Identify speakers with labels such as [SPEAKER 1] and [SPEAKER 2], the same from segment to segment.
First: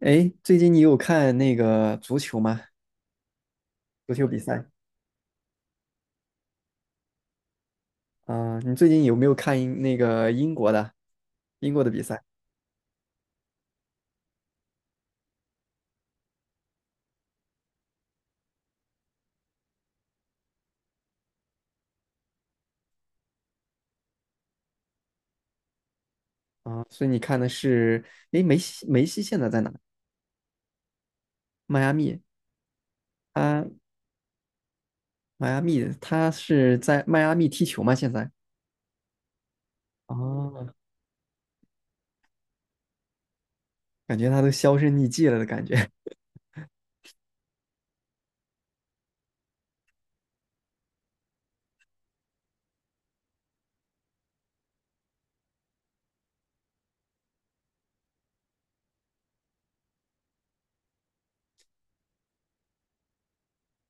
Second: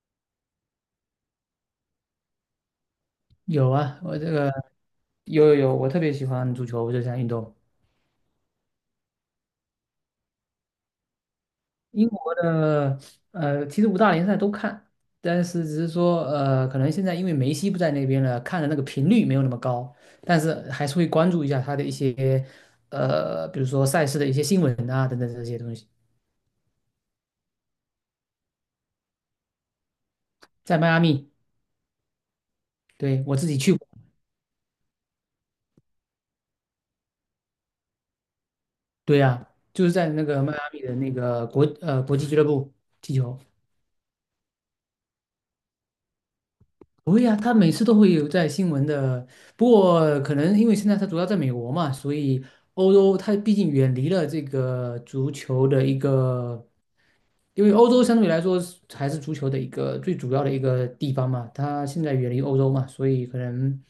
[SPEAKER 1] 哎，最近你有看那个足球吗？
[SPEAKER 2] 有啊，
[SPEAKER 1] 足
[SPEAKER 2] 我
[SPEAKER 1] 球
[SPEAKER 2] 这
[SPEAKER 1] 比
[SPEAKER 2] 个
[SPEAKER 1] 赛
[SPEAKER 2] 有有有，我特别喜欢足球这项运动。
[SPEAKER 1] 啊，你最近有没有看英那个英国的比
[SPEAKER 2] 英
[SPEAKER 1] 赛
[SPEAKER 2] 国的其实五大联赛都看，但是只是说可能现在因为梅西不在那边了，看的那个频率没有那么高，但是还是会关注一下他的一些比如说赛事的一些新闻啊等等这些东西。
[SPEAKER 1] 啊？所以你看的是，哎，梅西现在在哪？
[SPEAKER 2] 在迈阿密，
[SPEAKER 1] 迈阿密，
[SPEAKER 2] 对，我自己
[SPEAKER 1] 他
[SPEAKER 2] 去过，
[SPEAKER 1] 迈阿密，他是在迈阿密踢球吗？现在？
[SPEAKER 2] 对呀、啊，就是在那个迈阿
[SPEAKER 1] 哦，
[SPEAKER 2] 密的那个国际俱乐部踢球。
[SPEAKER 1] 感觉他都销声匿迹了的感觉。
[SPEAKER 2] 不会呀，他每次都会有在新闻的。不过可能因为现在他主要在美国嘛，所以欧洲他毕竟远离了这个足球的一个，因为欧洲相对来说是还是足球的一个最主要的一个地方嘛。他现在远离欧洲嘛，所以可能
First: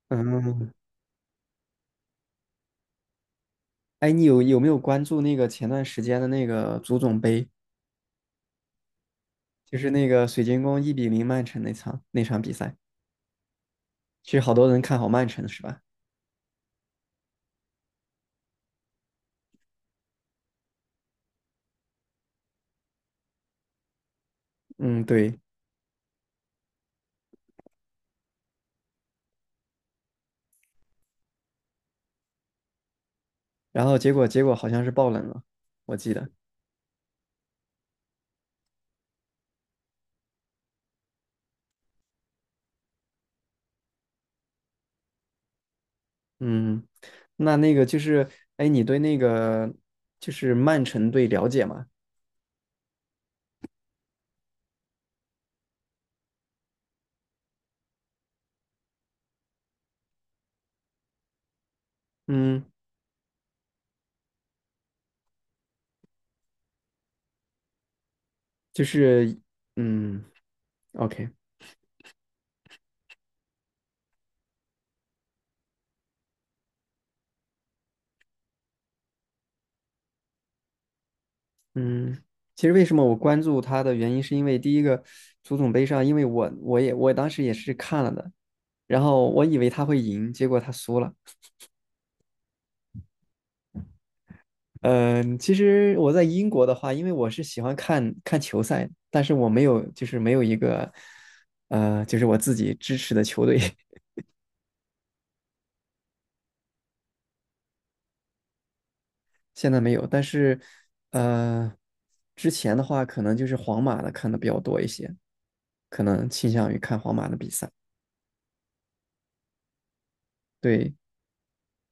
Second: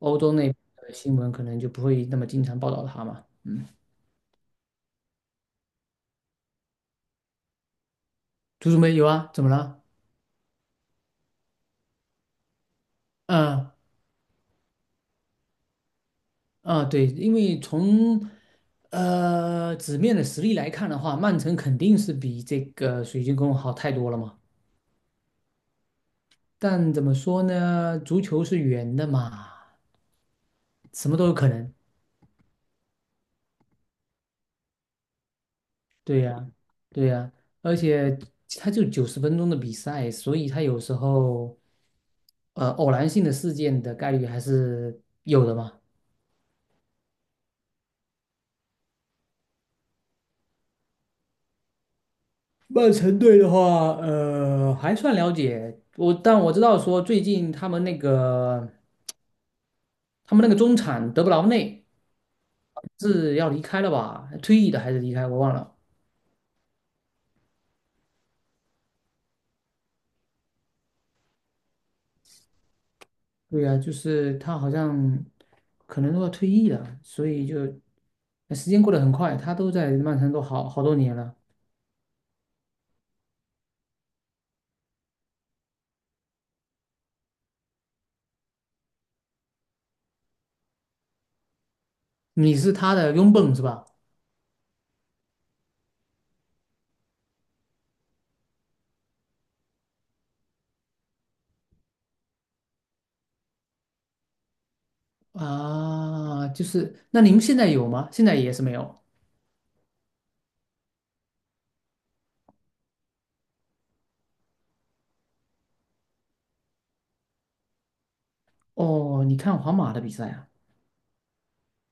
[SPEAKER 2] 欧洲那边
[SPEAKER 1] 嗯，
[SPEAKER 2] 的新闻可能就不会那么经常报道他嘛。嗯，
[SPEAKER 1] 哎，你有没有关注那个前段时间的那个足总杯，
[SPEAKER 2] 足球没有啊？怎么
[SPEAKER 1] 就
[SPEAKER 2] 了？
[SPEAKER 1] 是那个水晶宫1比0曼城那场比赛？
[SPEAKER 2] 嗯。
[SPEAKER 1] 其实好多人看好曼城是吧？
[SPEAKER 2] 啊，对，因为从纸面的实力来看的话，曼城肯定是比这个水晶宫好太多了嘛。
[SPEAKER 1] 嗯，对。
[SPEAKER 2] 但怎么说呢，足球是圆的嘛，什么都有可能。
[SPEAKER 1] 然后结果好像是爆冷了，我记
[SPEAKER 2] 对
[SPEAKER 1] 得。
[SPEAKER 2] 呀，对呀，而且它就90分钟的比赛，所以它有时候偶然性的事件的概率还是有的嘛。
[SPEAKER 1] 嗯，那那个就是，哎，你对那个就是曼城队了解吗？
[SPEAKER 2] 曼城队的话，还算了解我，但我知道说最近他们那个他们那个中场德布劳内。
[SPEAKER 1] 嗯，
[SPEAKER 2] 是要离开了吧？退役的还是离开？我忘了。
[SPEAKER 1] 就是嗯，OK,
[SPEAKER 2] 对呀、就是他好像可能都要退役了，所以就时间过得很快，他都在曼城都好好多年了。
[SPEAKER 1] 嗯，其实为什么我关注他的原因，是因为第一个足总杯上，因为我当时也是看了的，然后我以为他会赢，结果他输了，
[SPEAKER 2] 你是他的拥趸是吧？
[SPEAKER 1] 嗯，其实我在英国的话，因为我是喜欢看看球赛，但是我没有，就是没有一个，就是我自己支持的球队，
[SPEAKER 2] 啊，就是那你们现在有吗？现在也是没有。
[SPEAKER 1] 现在没有。但是，呃，之前的话，可能就是皇马的看的比较多一些，可能倾向于看皇马的比赛。
[SPEAKER 2] 哦，你看皇马的比赛啊，
[SPEAKER 1] 对，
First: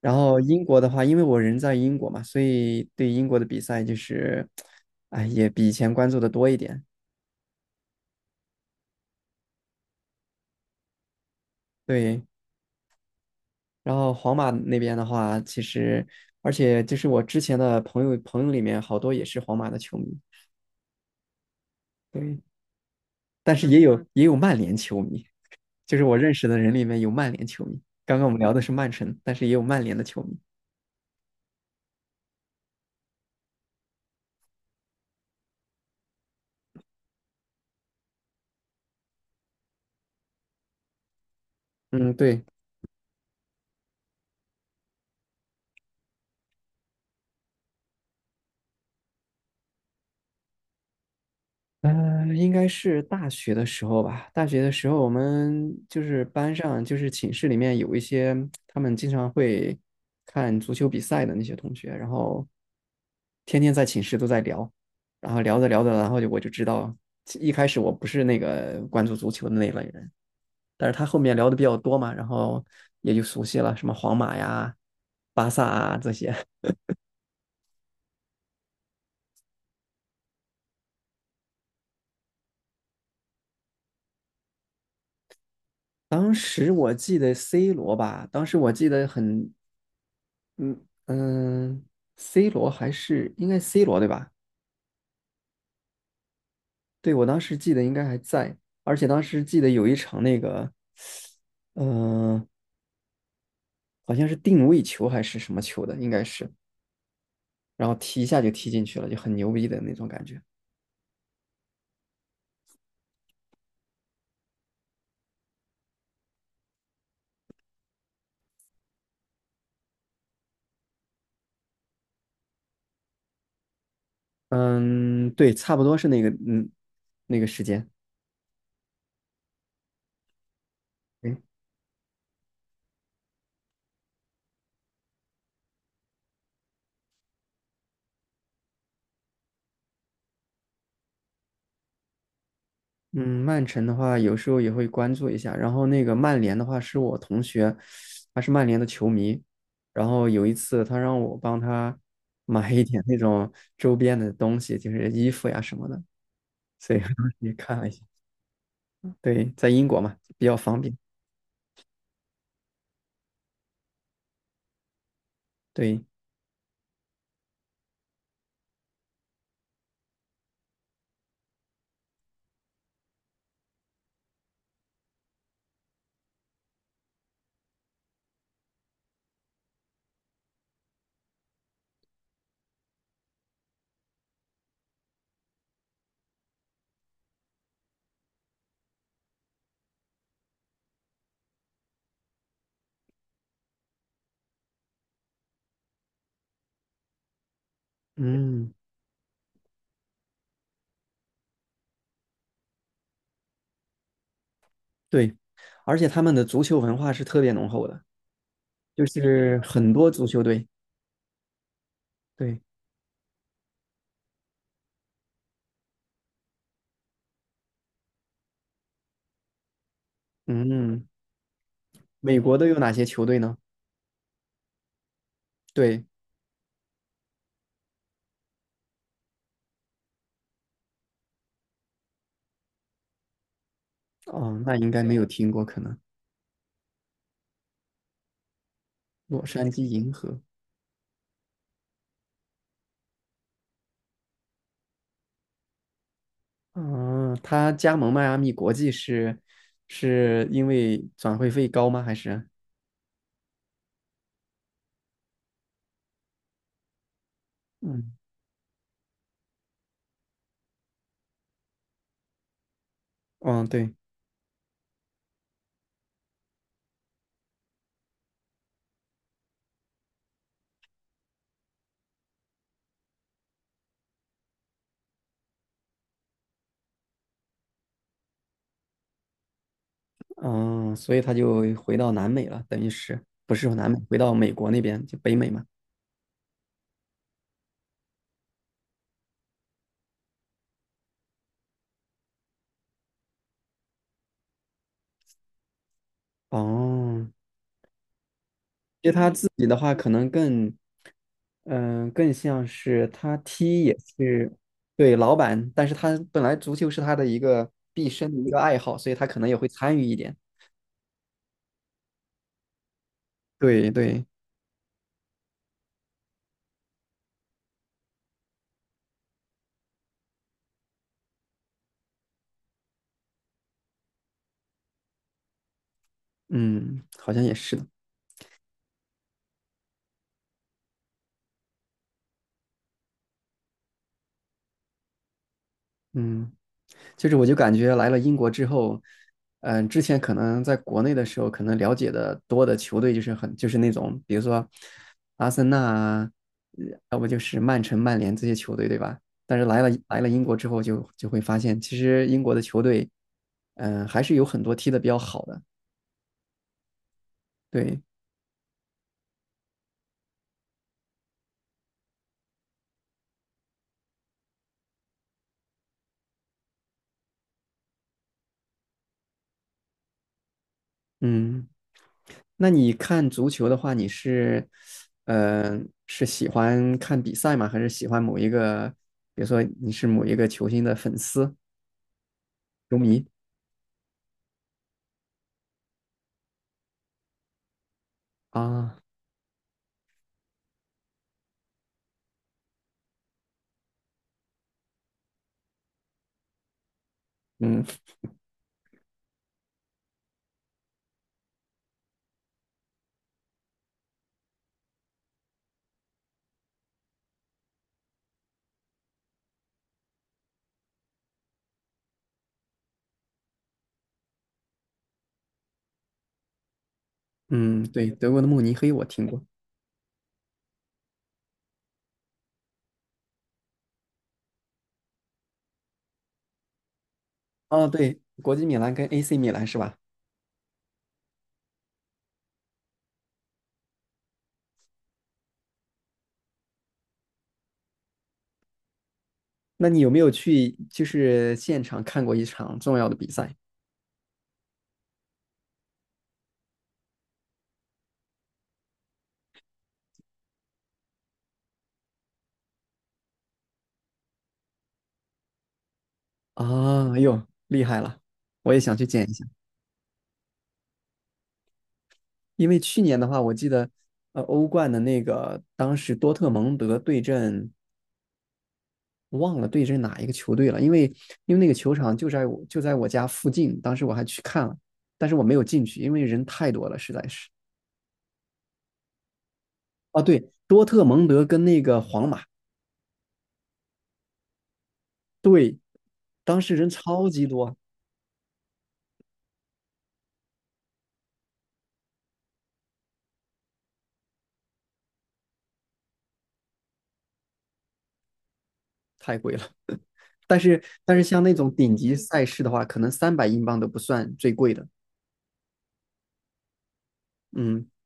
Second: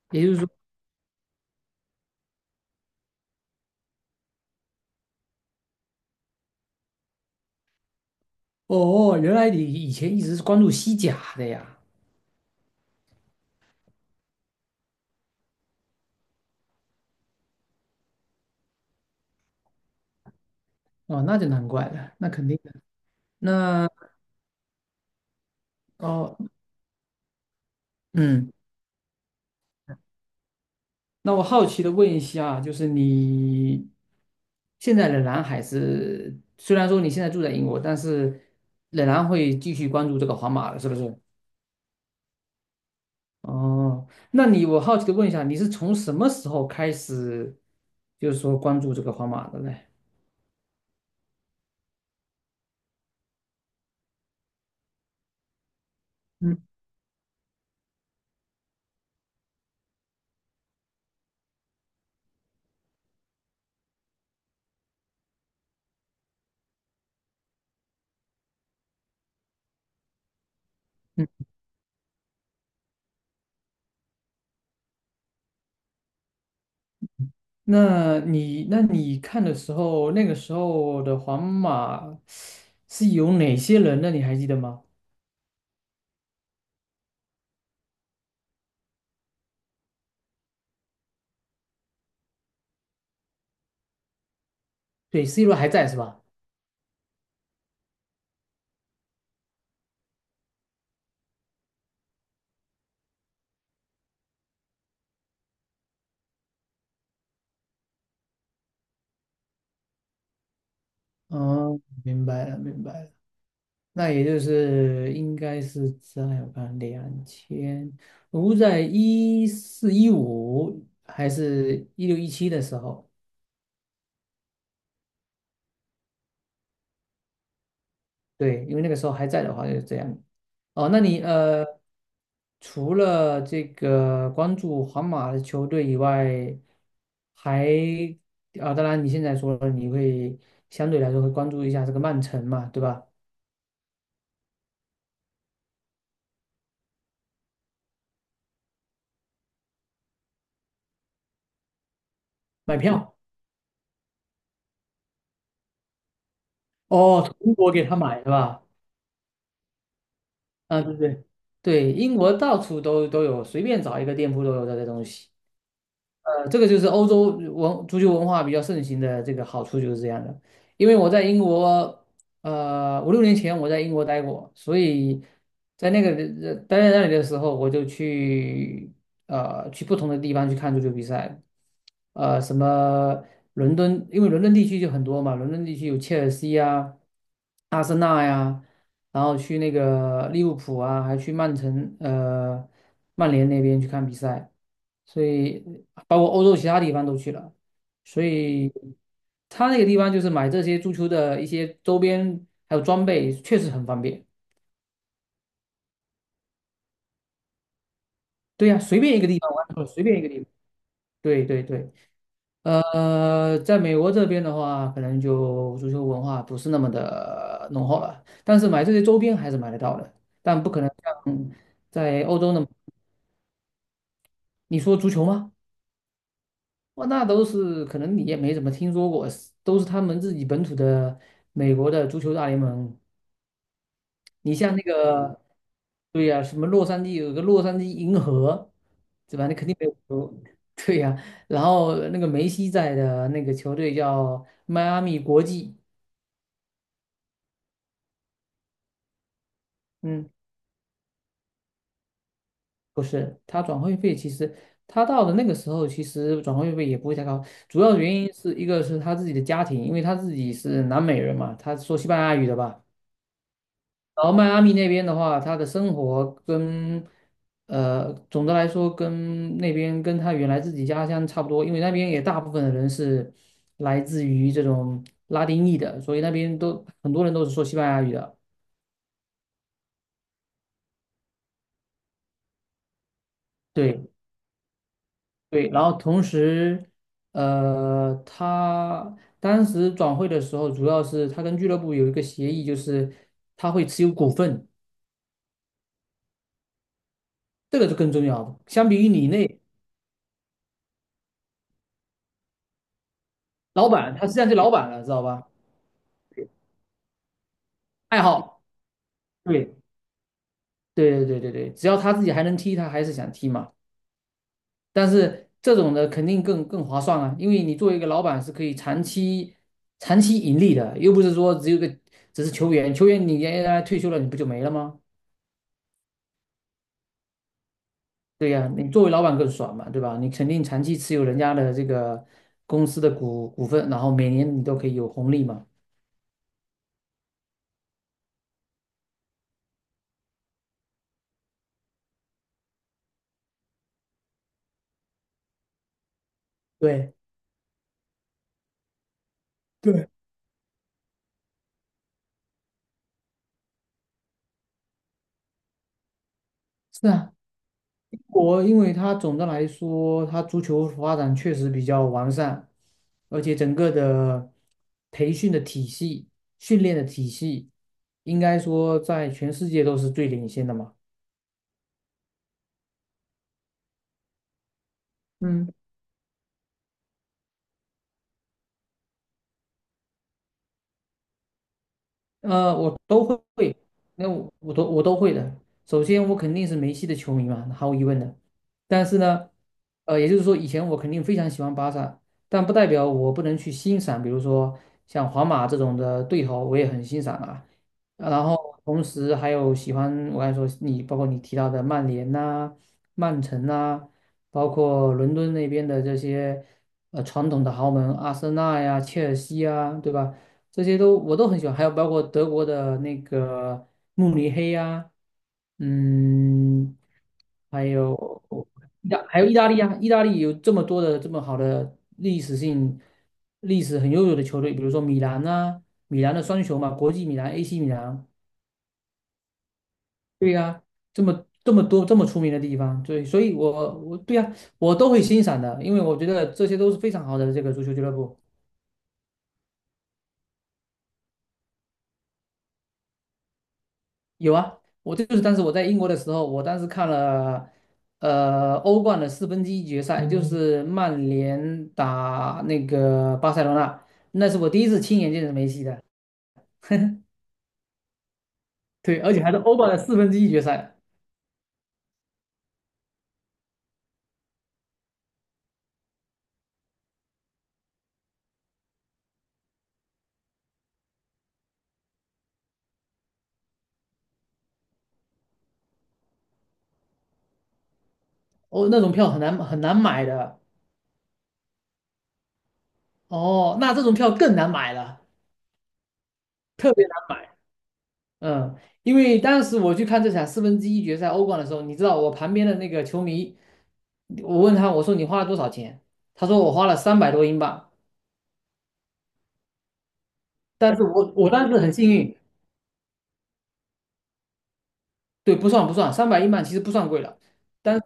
[SPEAKER 1] 然
[SPEAKER 2] 也就是
[SPEAKER 1] 后
[SPEAKER 2] 说，
[SPEAKER 1] 英国的话，因为我人在英国嘛，所以对英国的比赛就是，哎，也比以前关注的多一点。
[SPEAKER 2] 哦，原来你以前一直是关注西甲的呀。
[SPEAKER 1] 对，然后皇马那边的话，其实而且就是我之前的朋友里面好多也是皇马的球迷，
[SPEAKER 2] 哦，那就难怪了，那
[SPEAKER 1] 对，
[SPEAKER 2] 肯定的。
[SPEAKER 1] 但是也
[SPEAKER 2] 那
[SPEAKER 1] 有嗯也有曼联球迷，就是我认
[SPEAKER 2] 哦，
[SPEAKER 1] 识的人里面有曼联球迷。刚刚我们聊
[SPEAKER 2] 嗯。
[SPEAKER 1] 的是曼城，但是也有曼联的球迷。
[SPEAKER 2] 那我好奇的问一下啊，就是你现在仍然还是，虽然说你现在住在英国，但是仍然会继续关注这个皇马的，是不是？
[SPEAKER 1] 嗯，对，
[SPEAKER 2] 哦，那你我好奇的问一下，你是从什么时候开始，就是说关注这个皇马的呢？
[SPEAKER 1] 嗯、应该是大学的时候吧。大学的时候，我们就是班
[SPEAKER 2] 嗯
[SPEAKER 1] 上，就是寝室里面有一些他们经常会看足球比赛的那些同学，然后天天在寝室都在聊，然后聊着聊着，然后我知道，一开始我不是那个关注足球的那一类人，但是他后
[SPEAKER 2] 嗯，
[SPEAKER 1] 面聊的比较多嘛，然后也就熟悉了，什么皇马呀、巴萨啊这些。
[SPEAKER 2] 那你那你看的时候，那个时候的皇马是有哪些人呢？你还记得吗？
[SPEAKER 1] 当时我记得 C 罗吧，当时我记得很。嗯嗯，C 罗还是应该 C 罗对吧？
[SPEAKER 2] 对，C罗还在是吧？
[SPEAKER 1] 对，我当时记得应该还在，而且当时记得有一场那个，嗯、好像是定位球还是什么球的，应该是，然后踢一下就踢进去了，就很牛逼的那种感觉。
[SPEAKER 2] 嗯，明白了，明白了。那也就是应该是在我看两千，我在一四一五还是一六一七的时候，
[SPEAKER 1] 嗯，对，差不多是那个，嗯，那个时间。
[SPEAKER 2] 对，因为那个时候还在的话就是这样。哦，那你
[SPEAKER 1] 诶
[SPEAKER 2] 除了这个关注皇马的球队以外，还啊，当然你现在说了你会相对来说会关注一下这个曼城嘛，对吧？
[SPEAKER 1] 嗯，曼城的话，有时候也会关注一下。然后那个曼联的话，是我同学，他是曼联的球迷。然后有一次，他让我帮他 买
[SPEAKER 2] 买
[SPEAKER 1] 一点那
[SPEAKER 2] 票
[SPEAKER 1] 种周边的东西，就是衣服呀什么的。所以我
[SPEAKER 2] 哦，
[SPEAKER 1] 当时
[SPEAKER 2] 从
[SPEAKER 1] 也
[SPEAKER 2] 中国
[SPEAKER 1] 看
[SPEAKER 2] 给
[SPEAKER 1] 了一
[SPEAKER 2] 他
[SPEAKER 1] 下。
[SPEAKER 2] 买是吧？
[SPEAKER 1] 对，在英国嘛，比较方
[SPEAKER 2] 啊，
[SPEAKER 1] 便。
[SPEAKER 2] 对对对，英国到处都都有，随便找一个店铺都有这些东西。
[SPEAKER 1] 对，
[SPEAKER 2] 呃，这个就是欧洲足球文化比较盛行的这个好处就是这样的。因为我在英国，5、6年前我在英国待过，所以在那个待在那里的时候，我就去去不同的地方去看足球比赛，什么伦敦，因为伦敦地区就很多嘛，伦敦地区有切尔西啊、阿森纳呀、然后去那个利物浦啊，还去曼联那边去看比赛。所以包括欧洲其他地方都去了，所
[SPEAKER 1] 嗯，
[SPEAKER 2] 以他那个地方就是买这些足球的一些周边还有装备，确实很方便。
[SPEAKER 1] 对。而且他们的足球文化是特别浓厚的，
[SPEAKER 2] 对呀、随
[SPEAKER 1] 就
[SPEAKER 2] 便一个地方
[SPEAKER 1] 是
[SPEAKER 2] 玩足球
[SPEAKER 1] 很
[SPEAKER 2] 随
[SPEAKER 1] 多
[SPEAKER 2] 便一
[SPEAKER 1] 足
[SPEAKER 2] 个地
[SPEAKER 1] 球
[SPEAKER 2] 方。
[SPEAKER 1] 队。
[SPEAKER 2] 对对对，
[SPEAKER 1] 对，
[SPEAKER 2] 在美国这边的话，可能就足球文化不是那么的浓厚了，但是买这些周边还是买得到的，但不可能
[SPEAKER 1] 嗯，
[SPEAKER 2] 像在欧
[SPEAKER 1] 美
[SPEAKER 2] 洲
[SPEAKER 1] 国
[SPEAKER 2] 那
[SPEAKER 1] 都
[SPEAKER 2] 么。
[SPEAKER 1] 有哪些球队呢？
[SPEAKER 2] 你说足球吗？
[SPEAKER 1] 对，
[SPEAKER 2] 哇，那都是可能你也没怎么听说过，是都是他们自己本土的美国的足球大联盟。你
[SPEAKER 1] 哦，那
[SPEAKER 2] 像那
[SPEAKER 1] 应该没有
[SPEAKER 2] 个，
[SPEAKER 1] 听过，可能
[SPEAKER 2] 对呀、什么洛杉矶有个洛杉矶银河，对
[SPEAKER 1] 洛
[SPEAKER 2] 吧？你肯
[SPEAKER 1] 杉
[SPEAKER 2] 定
[SPEAKER 1] 矶
[SPEAKER 2] 没有听
[SPEAKER 1] 银
[SPEAKER 2] 说
[SPEAKER 1] 河。
[SPEAKER 2] 对呀、然后那个梅西在的那个球队叫迈阿密国际，
[SPEAKER 1] 嗯，他加盟迈阿密国际是
[SPEAKER 2] 嗯，
[SPEAKER 1] 是因为转会费高吗？还是
[SPEAKER 2] 不是，他转会费其实他到的那个时候，其实转会费也不会太高，主要
[SPEAKER 1] 嗯
[SPEAKER 2] 原因是一个是他自己的家庭，因为他自己是南美人嘛，他说西班牙语的吧。
[SPEAKER 1] 嗯对
[SPEAKER 2] 然后迈阿密那边的话，他的生活跟总的来说跟那边跟他原来自己家乡差不多，因为那边也大部分的人是来自于这种拉丁裔的，所以那边都很多人都是说西班牙语的。
[SPEAKER 1] 嗯，所以他就回到南美了，等于是不是说南美，
[SPEAKER 2] 对
[SPEAKER 1] 回到美国那边就北美嘛。
[SPEAKER 2] 对，然后同时，他当时转会的时候，主要是他跟俱乐部有一个协议，就是他会持有股份，
[SPEAKER 1] 哦，
[SPEAKER 2] 这个是更重要的。相比
[SPEAKER 1] 其
[SPEAKER 2] 于
[SPEAKER 1] 实
[SPEAKER 2] 你
[SPEAKER 1] 他
[SPEAKER 2] 那
[SPEAKER 1] 自己的话可能更嗯、更像是他踢
[SPEAKER 2] 老
[SPEAKER 1] 也
[SPEAKER 2] 板，他实际上
[SPEAKER 1] 是
[SPEAKER 2] 是老板了，知
[SPEAKER 1] 对
[SPEAKER 2] 道
[SPEAKER 1] 老
[SPEAKER 2] 吧？
[SPEAKER 1] 板，但是他本来足球是他的一个毕
[SPEAKER 2] 爱
[SPEAKER 1] 生的一个
[SPEAKER 2] 好。
[SPEAKER 1] 爱好，所以他可能也会
[SPEAKER 2] 对
[SPEAKER 1] 参与一点。
[SPEAKER 2] 对对对对对，只要他自己还能踢，他还是想踢嘛。
[SPEAKER 1] 对对，
[SPEAKER 2] 但是这种的肯定更划算啊，因为你作为一个老板是可以长期盈利的，又不是说只有个只是球员，球员你原来退休了，你不就没了吗？
[SPEAKER 1] 嗯，好像也是的，
[SPEAKER 2] 对呀、你作为老板更爽嘛，对吧？你肯定长期持有人家的这个公司的股份，然后每年你都可以有红利嘛。
[SPEAKER 1] 嗯。就是我就感觉来了英国之后，嗯、之前可能在国内的时候，可能了解的多的球队就是很就是那种，比如说阿森纳啊，
[SPEAKER 2] 对，
[SPEAKER 1] 要不就是曼城、曼联这些球队，对吧？但是来了
[SPEAKER 2] 对，
[SPEAKER 1] 来了英国之后就，就会发现，其实英国的球队，还是有很多踢的比较好的。
[SPEAKER 2] 是啊。
[SPEAKER 1] 对，
[SPEAKER 2] 因为它总的来说，它足球发展确实比较完善，而且整个的培训的体系、训练的体系，应该说在全世界都是最领先的嘛。
[SPEAKER 1] 嗯，那你看足球的话，你是，
[SPEAKER 2] 嗯。
[SPEAKER 1] 呃，是喜欢看比赛吗？还是喜欢某一个，比如说你是某一个球星的粉丝、球
[SPEAKER 2] 我都
[SPEAKER 1] 迷？
[SPEAKER 2] 会，那我我都会的。首先，我肯定是梅西的球迷嘛，毫无疑问的。
[SPEAKER 1] 啊，
[SPEAKER 2] 但是呢，也就是说，以前我肯定非常喜欢巴萨，但不代表我不能去欣赏，比如说像皇马这种的对头，我也很欣赏啊。
[SPEAKER 1] 嗯
[SPEAKER 2] 然后同时还有喜欢，我刚才说你，包括你提到的曼联呐、曼城呐、包括伦敦那边的这些传统的豪门，阿森纳呀、切尔西呀，对吧？这些都我都很喜欢，还有包括德国的那个慕尼黑呀、嗯，
[SPEAKER 1] 嗯，
[SPEAKER 2] 还
[SPEAKER 1] 对，德国
[SPEAKER 2] 有
[SPEAKER 1] 的慕尼黑我听
[SPEAKER 2] 还
[SPEAKER 1] 过。
[SPEAKER 2] 有意大利啊，意大利有这么多的这么好的历史性、历史很悠久的球队，比如说米兰呐、米兰的双雄嘛，国际米兰、AC
[SPEAKER 1] 哦，
[SPEAKER 2] 米
[SPEAKER 1] 对，
[SPEAKER 2] 兰，
[SPEAKER 1] 国际米兰跟 AC 米兰是吧？
[SPEAKER 2] 对呀、这么这么多这么出名的地方，对，所以我对呀、我都会欣赏的，因为我觉得这些都是非常好的这个足球俱乐部。
[SPEAKER 1] 那你有没有去就是现场看过一场重要的比赛？
[SPEAKER 2] 有啊，我这就是当时我在英国的时候，我当时看了，欧冠的四分之一决赛，嗯就是曼联打那个巴塞罗那，那是我第一次亲眼见着梅西的，
[SPEAKER 1] 啊，哎呦，厉害了！我也想去
[SPEAKER 2] 对，
[SPEAKER 1] 见一
[SPEAKER 2] 而且
[SPEAKER 1] 下，
[SPEAKER 2] 还是欧冠的四分之一决赛，
[SPEAKER 1] 因为去年的话，我记得，欧冠的那个当时多特蒙德对阵，忘了对阵哪一个球队了，因为因为那个球场就在我家附近，当时我还去看了，但是我没有进去，因为人太多了，实在是。
[SPEAKER 2] 哦，那种票很难很难
[SPEAKER 1] 啊，
[SPEAKER 2] 买
[SPEAKER 1] 对，
[SPEAKER 2] 的，
[SPEAKER 1] 多特蒙德跟那个皇马，
[SPEAKER 2] 哦，那这种票更难买了，
[SPEAKER 1] 对，当时人
[SPEAKER 2] 特别难
[SPEAKER 1] 超级
[SPEAKER 2] 买，
[SPEAKER 1] 多，
[SPEAKER 2] 嗯，因为当时我去看这场四分之一决赛欧冠的时候，你知道我旁边的那个球迷，我问他，我说你花了多少钱？他说我花了300多英镑。
[SPEAKER 1] 太贵了。但是
[SPEAKER 2] 但是
[SPEAKER 1] 但是
[SPEAKER 2] 我
[SPEAKER 1] 像
[SPEAKER 2] 我
[SPEAKER 1] 那
[SPEAKER 2] 当
[SPEAKER 1] 种
[SPEAKER 2] 时很
[SPEAKER 1] 顶
[SPEAKER 2] 幸
[SPEAKER 1] 级
[SPEAKER 2] 运，
[SPEAKER 1] 赛事的话，可能300英镑都不算最贵的。
[SPEAKER 2] 对，不算不算，300英镑其实不算贵了，
[SPEAKER 1] 嗯
[SPEAKER 2] 但是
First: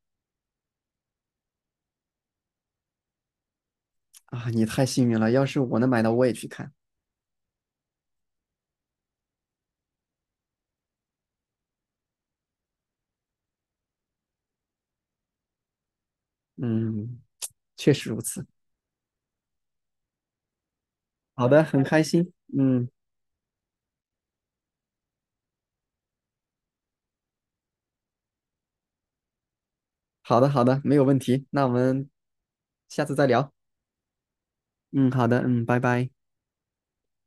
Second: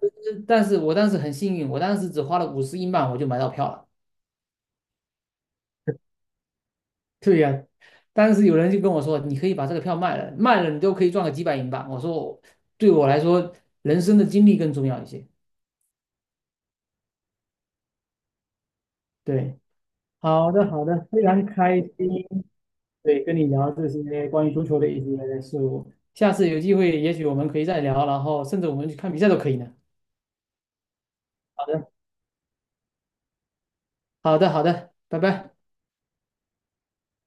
[SPEAKER 2] 但是我当时很幸运，我当时只花了50英镑我就买到票了。
[SPEAKER 1] 啊，你太幸运了，要是我能买到，我也去看。
[SPEAKER 2] 对呀、当时有人就跟我说，你可以把这个票卖了，卖了你都可以赚个几百英镑。我说，对我来说，人生的经历更重要一些。
[SPEAKER 1] 嗯，确实如此。
[SPEAKER 2] 对，好的好的，非常
[SPEAKER 1] 好的，
[SPEAKER 2] 开
[SPEAKER 1] 很
[SPEAKER 2] 心，
[SPEAKER 1] 开心。嗯，
[SPEAKER 2] 对，跟你聊这些关于足球的一些事物。下次有机会，也许我们可以再聊，然后甚至我们去看比赛都可以呢。
[SPEAKER 1] 好的好的，没有问题。那
[SPEAKER 2] 好
[SPEAKER 1] 我
[SPEAKER 2] 的，
[SPEAKER 1] 们下次再聊。
[SPEAKER 2] 好的，好的，
[SPEAKER 1] 嗯，
[SPEAKER 2] 拜
[SPEAKER 1] 好的，
[SPEAKER 2] 拜。
[SPEAKER 1] 嗯，拜拜。